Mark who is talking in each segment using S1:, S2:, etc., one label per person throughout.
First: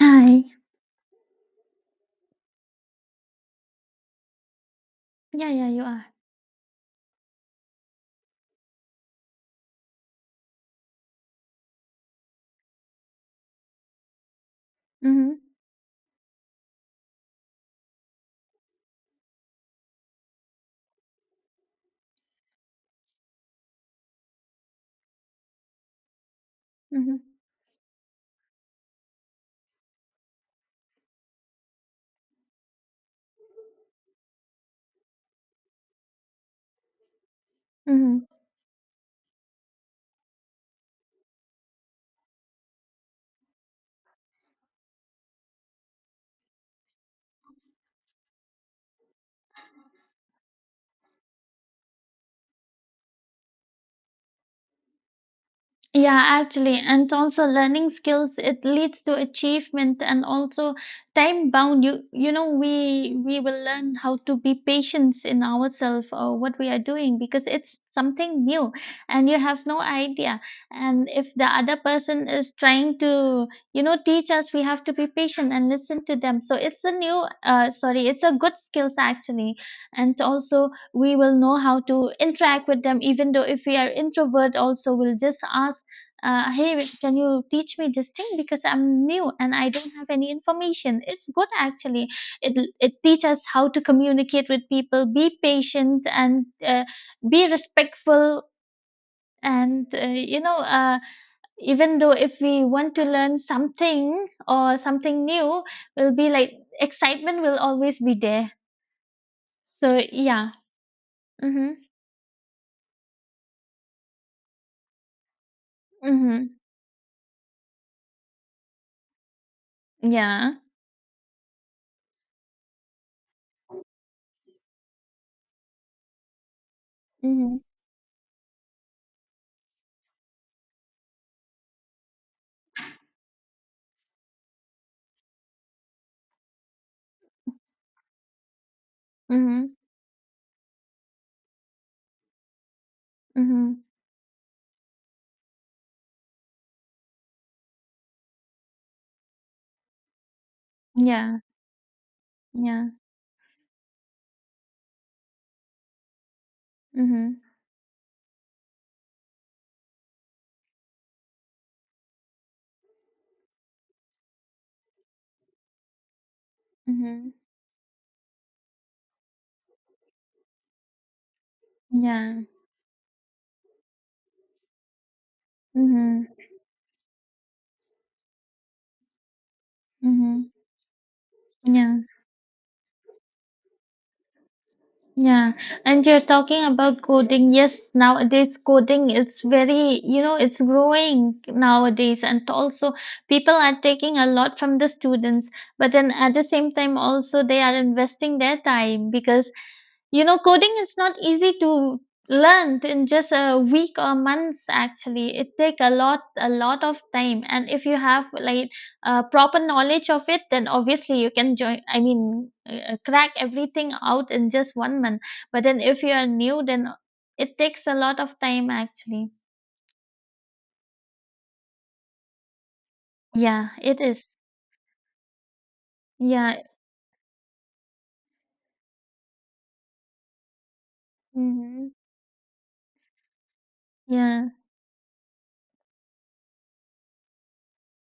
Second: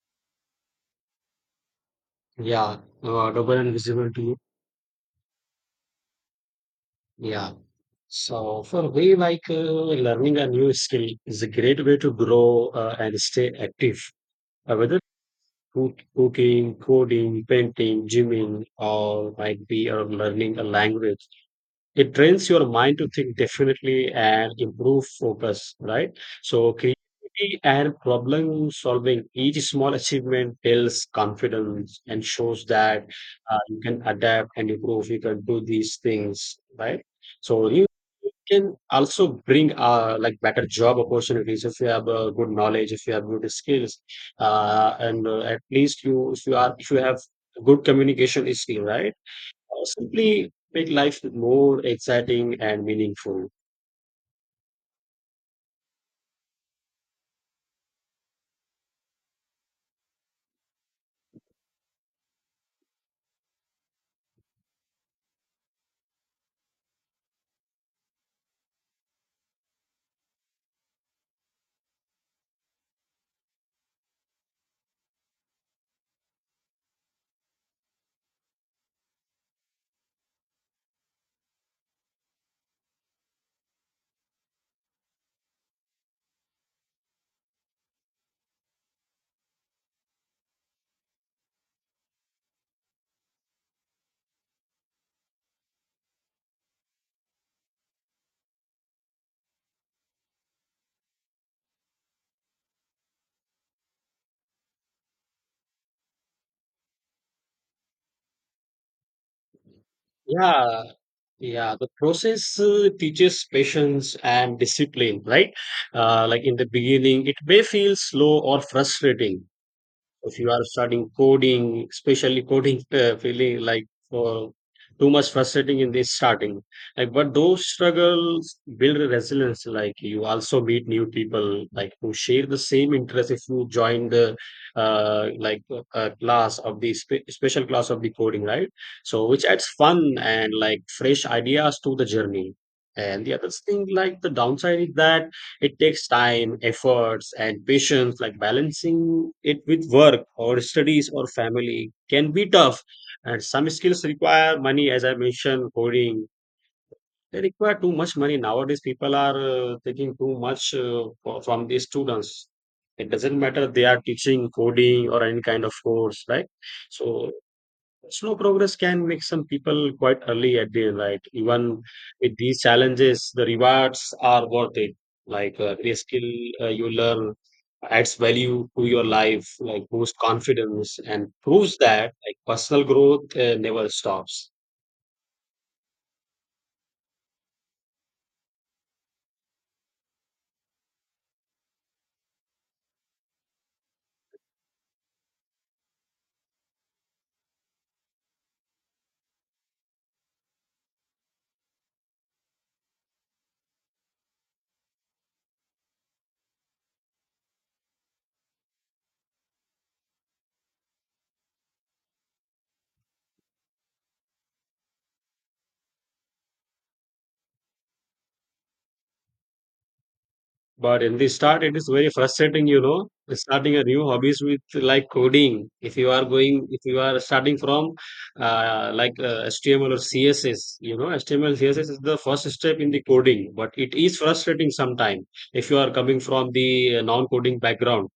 S1: Hi.
S2: Yeah, audible and visible to you.
S1: Yeah, yeah, you are.
S2: Yeah. So for me, like learning a new skill is a great way to grow and stay active. Uh, whether
S1: Mhm.
S2: cook, cooking, coding, painting, gymming, or might be or learning a language. It trains your mind to think definitely and improve focus, right? So
S1: Mhm.
S2: creativity and problem solving, each small achievement builds confidence and shows that you can adapt and improve, you can do these things, right? So you
S1: Mhm.
S2: can also bring like better job opportunities if you have good knowledge, if you have good skills, and at least you if you are if you have good communication skill, right? Or simply make life more exciting and meaningful.
S1: Yeah, actually, and also learning skills, it leads to achievement and also time bound. You know, we will learn how to be patient in ourselves or what we are doing because it's something new and you have no idea. And if the other person is trying to, teach us, we have to be patient and listen to them. So it's a it's a good skills actually. And also we will know how to interact with them, even though if we are introvert also, we'll just ask, hey, can you teach me this thing because I'm new and I don't have any information? It's good actually. It it teaches us how to communicate with people, be patient and be respectful, and even though if we want to learn something or something new, will be like excitement will always be there. So yeah.
S2: Yeah,
S1: Mhm.
S2: yeah. The process teaches patience and discipline, right? Like in
S1: Mhm.
S2: the beginning, it may feel slow or frustrating. So, if you
S1: Yeah.
S2: are studying coding, especially coding, feeling like uh, too much frustrating in this starting. Like, but
S1: Mhm.
S2: those struggles build resilience. Like, you also meet new people, like who share the same interest. If you join the class of the special class of the coding, right? So, which adds
S1: Mhm.
S2: fun and like fresh ideas to the journey. And the other
S1: Mhm.
S2: thing, like the downside is that it takes time, efforts, and patience, like balancing it with work or studies or
S1: Yeah,
S2: family can be tough.
S1: yeah.
S2: And some skills require money, as I mentioned, coding. They
S1: Mhm.
S2: require too much money. Nowadays, people are taking too much from the students. It doesn't matter they are teaching coding or any kind of course, right? So
S1: Mhm.
S2: slow progress can make some people quite early at the, like, even
S1: Yeah.
S2: with these challenges, the rewards are worth it. Like a
S1: Mhm,
S2: skill you learn adds value to your life, like boosts
S1: mhm.
S2: confidence and proves
S1: Yeah,
S2: that, like, personal growth never stops.
S1: yeah. And you're talking about coding. Yes, nowadays coding is very, it's growing nowadays, and also people are taking a lot from the students. But then at the same time, also they are investing their time because you know, coding is not easy to learn in just a week or months actually. It take a lot of time, and if you have like proper knowledge of it, then obviously you can join, crack everything out in just 1 month. But then if you are new, then it takes a lot of time actually.
S2: But in the start, it is very frustrating, you know,
S1: Yeah,
S2: starting a
S1: it
S2: new
S1: is.
S2: hobbies with like coding. If you are
S1: Yeah.
S2: going, if you are starting from HTML or CSS, you know, HTML, CSS
S1: Hmm.
S2: is the first step in the coding, but it is
S1: Yeah.
S2: frustrating sometimes if you are coming from the non-coding background,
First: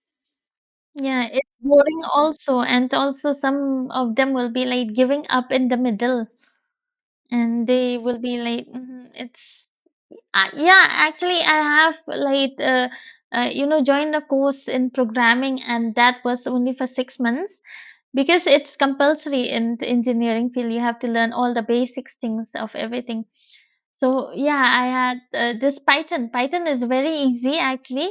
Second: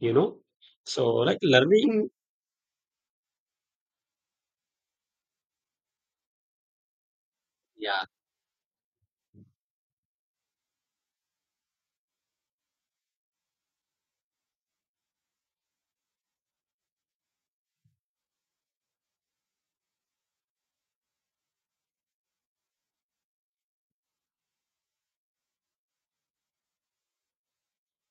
S2: you know. So
S1: Yeah,
S2: like
S1: it's boring
S2: learning,
S1: also, and also some of them will be like giving up in the middle. And they
S2: yeah,
S1: will be like, mhm, it's yeah. Actually, I have like you know, joined a course in programming, and that was only for 6 months because it's compulsory in the engineering field. You have to learn all the basics things of everything. So yeah, I had this Python. Python is very easy actually,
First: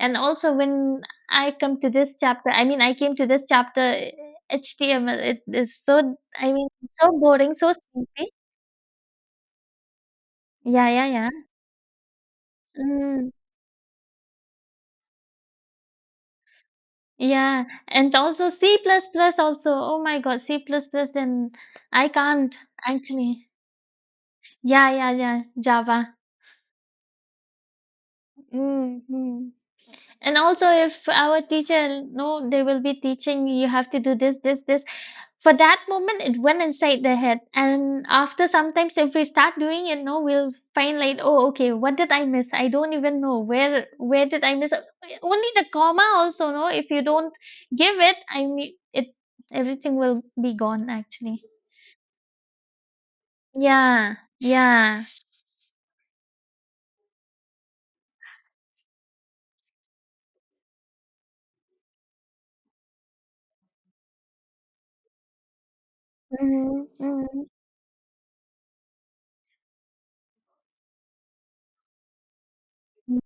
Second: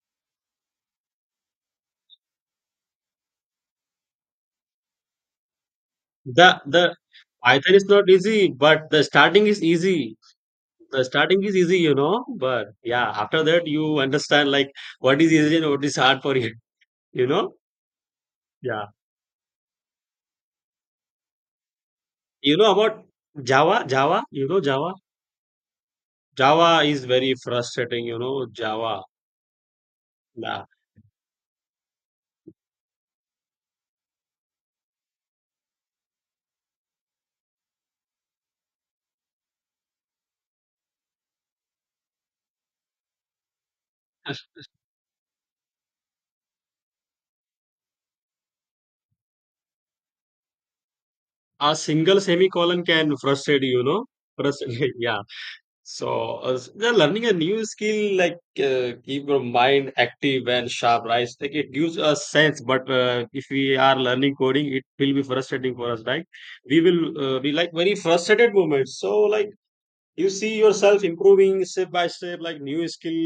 S1: and also when I come to this chapter, I mean, I came to this chapter. HTML, it is so, I
S2: the
S1: mean,
S2: the
S1: so boring, so
S2: Python is not
S1: sleepy.
S2: easy, but the starting is easy.
S1: Yeah,
S2: The
S1: yeah, yeah.
S2: starting is easy, you know, but yeah,
S1: Mm,
S2: after that you understand like what is easy and what is hard for you, you know?
S1: yeah, and also C++
S2: Yeah.
S1: plus plus also. Oh my God, C++ plus plus, and I
S2: You
S1: can't
S2: know about
S1: actually.
S2: Java, Java, you know
S1: Yeah,
S2: Java?
S1: yeah, yeah, Java.
S2: Java is very frustrating, you know, Java.
S1: Mm-hmm. And
S2: Yeah.
S1: also if our teacher, no, they will be teaching you have to do this, this, this. For that moment it went inside the head, and after sometimes if we start doing it, no, we'll find like, oh okay, what did I miss? I don't even know where did I miss it?" Only the comma also, no, if you don't give it, everything will be gone actually.
S2: A single semicolon can frustrate you, you know?
S1: Yeah.
S2: Frustrate,
S1: Yeah.
S2: yeah. So, yeah, learning a new skill like keep your mind active and sharp, right? Like it gives us sense, but if we are learning coding, it will be frustrating for us, right? We
S1: Hmm.
S2: will
S1: Hmm.
S2: be like very frustrated moments. So, like you see yourself improving step by step, like new skill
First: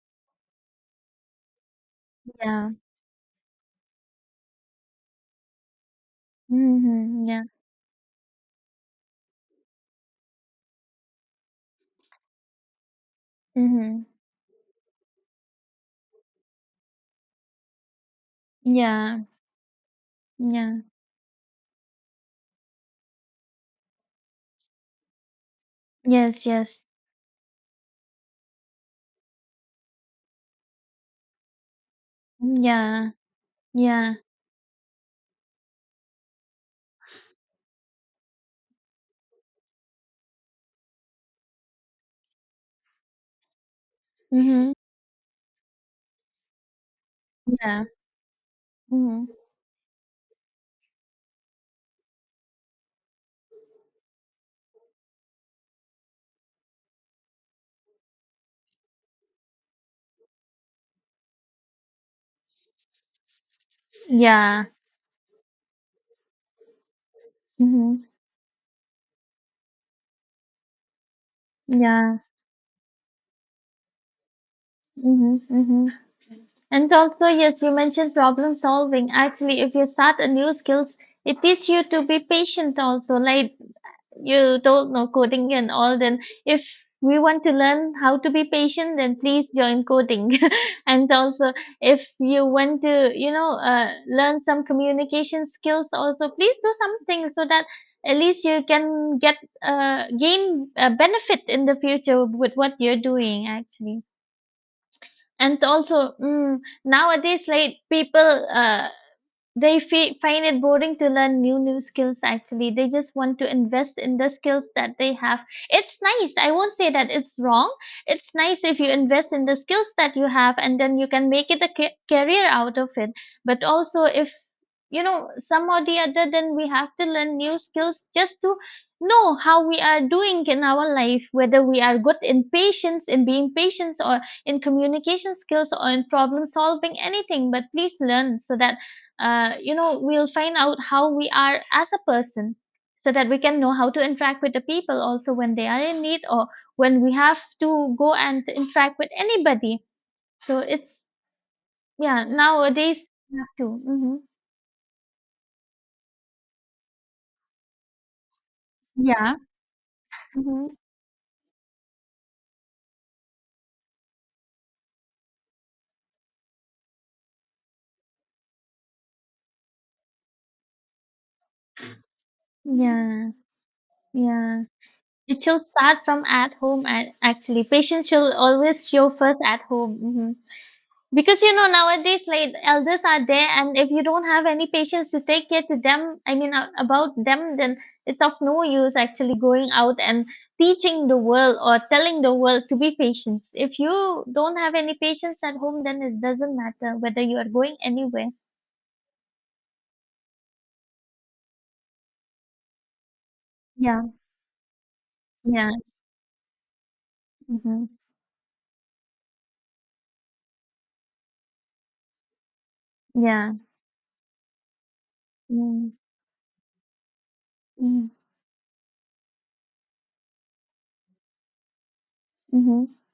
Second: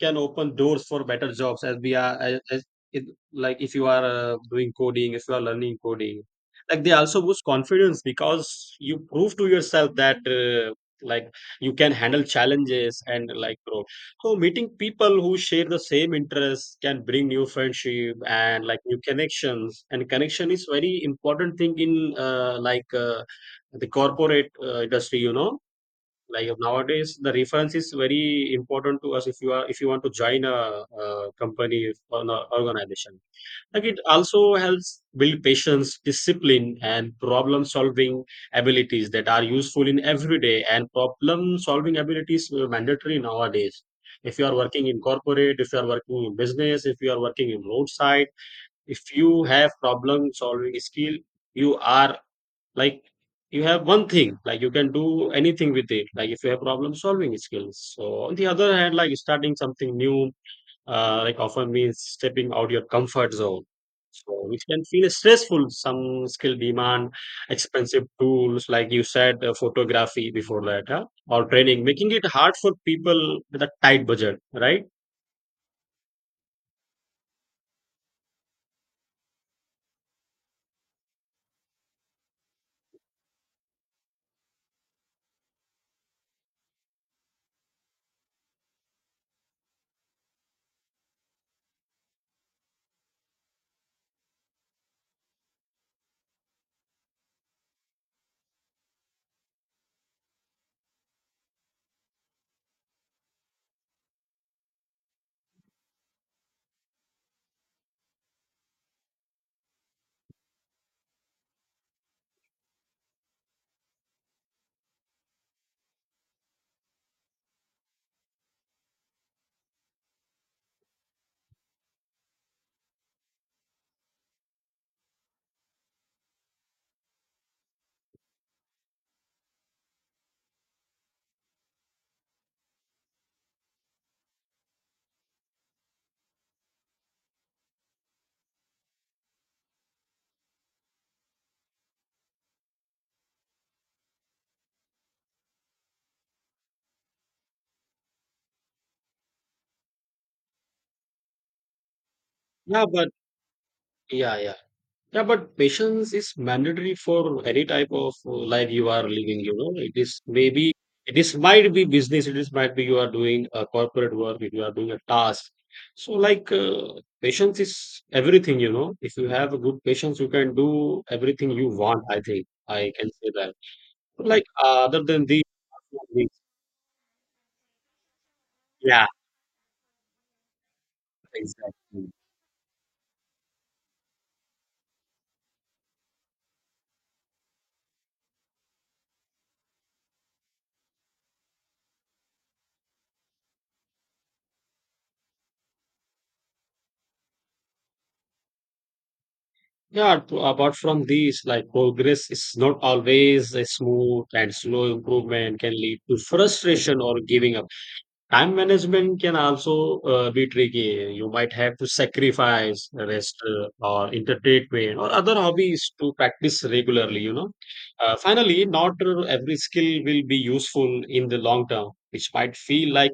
S2: can open doors for better jobs as we are as
S1: Yeah.
S2: it, like if you are doing coding, if you are learning coding, like they also
S1: Hmm.
S2: boost
S1: Yeah.
S2: confidence because you prove to yourself that like you can handle challenges and like grow.
S1: Hmm.
S2: So meeting people who share the same interests can bring new friendship and like new
S1: Yeah.
S2: connections, and connection is
S1: Yeah.
S2: very important thing in the corporate industry, you know,
S1: Yes,
S2: like
S1: yes.
S2: nowadays the reference is very important to us if you are if you want to join a, company or an
S1: Mm, yeah.
S2: organization, like it
S1: Yeah.
S2: also helps build patience, discipline, and problem solving abilities that are useful in everyday, and problem solving abilities are mandatory nowadays. If you are
S1: Hmm.
S2: working in corporate, if you are working in business, if you are working in
S1: Yeah.
S2: roadside, if
S1: Hmm.
S2: you have problem solving skill, you are, like, you have one thing, like you can do anything with it, like if you have problem solving skills. So on the other hand, like starting something new like often means stepping out your comfort zone, so which
S1: Yeah.
S2: can feel stressful. Some skill demand
S1: Hmm.
S2: expensive tools, like you said, photography, before that, huh? Or training, making
S1: Yeah.
S2: it hard for people with a tight budget, right?
S1: Hmm. Hmm. And also, yes, you mentioned problem solving. Actually, if you start a new skills, it teaches you to be patient also. Like, you don't know coding and all, then if we want to learn how to be patient, then please join coding. And also, if you want to, learn some communication skills also, please do something so that at least you can get gain a benefit in the future with what you're doing actually. And also, mm, nowadays like people uh, they find it boring to learn new skills actually. They just want to invest in the skills that they have. It's nice, I won't say that it's wrong. It's nice if you invest in the skills that you have, and then you can make it a career out of it. But also if you know some or the other, then we have to learn new skills just to know how we are doing in our life, whether we are good in patience, in being patient, or in communication skills, or in problem solving, anything, but please learn so that we'll find out how we are as a person, so that we can know how to interact with the people also when they are in need, or when we have to go and interact with anybody. So it's, yeah,
S2: Yeah,
S1: nowadays
S2: but
S1: we have to. Hmm.
S2: yeah, yeah. Yeah, but patience is mandatory for any type of life you are
S1: Yeah.
S2: living. You know, it is maybe
S1: Hmm.
S2: it is might be business. It is might be you are doing a corporate work. If you are doing a task, so like patience is everything. You know, if you have a good patience, you can do everything you want. I think I can
S1: Yeah,
S2: say that. Like
S1: yeah.
S2: other than the,
S1: It should start from at home, actually. Patients should always
S2: yeah,
S1: show first at home. Hmm. Because,
S2: exactly.
S1: nowadays, like, elders are there, and if you don't have any patients to take care to them, about them, then it's of no use actually going out and teaching the world or telling the world to be patient. If you don't have any patients at home, then it doesn't matter whether you are going anywhere.
S2: Yeah, apart from these, like progress is not always a
S1: Yeah,
S2: smooth, and slow improvement
S1: yeah,
S2: can lead to frustration or giving up.
S1: mm-hmm.
S2: Time management can also be tricky. You might have to sacrifice rest
S1: Yeah,
S2: or entertainment or other
S1: mm-hmm.
S2: hobbies to practice regularly, you know.
S1: Mm-hmm.
S2: Finally, not every skill will be useful in the long term, which might
S1: Mm-hmm.
S2: feel like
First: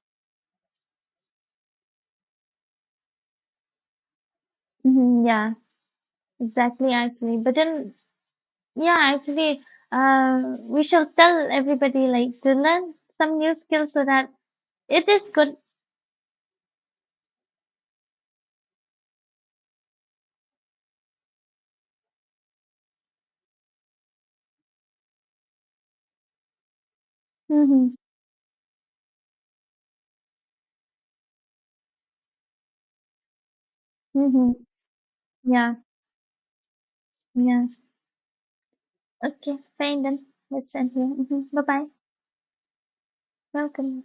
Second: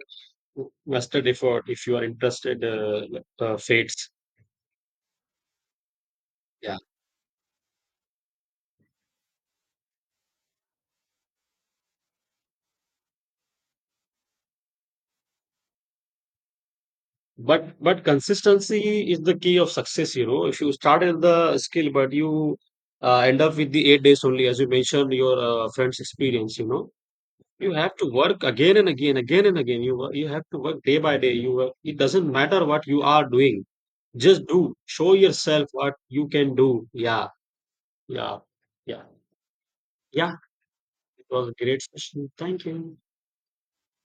S2: wasted effort if you are interested fates.
S1: Mm-hmm. Yeah. Exactly, actually. But then, yeah, actually, we shall tell everybody like to learn some new skills so that it is good.
S2: But consistency is the key of success, you know. If you start at the skill, but you end up with the 8 days only, as you mentioned, your friend's experience, you know, you
S1: Mm-hmm.
S2: have to work again and again, again and again. You have to work day by day. You work. It doesn't matter what you are doing. Just
S1: Mm-hmm.
S2: do. Show yourself
S1: Yeah,
S2: what you can do. Yeah,
S1: yeah.
S2: yeah, yeah,
S1: Okay, fine then.
S2: yeah.
S1: Let's end here.
S2: It
S1: Mm-hmm.
S2: was a great
S1: Bye-bye.
S2: session. Thank you.
S1: Welcome.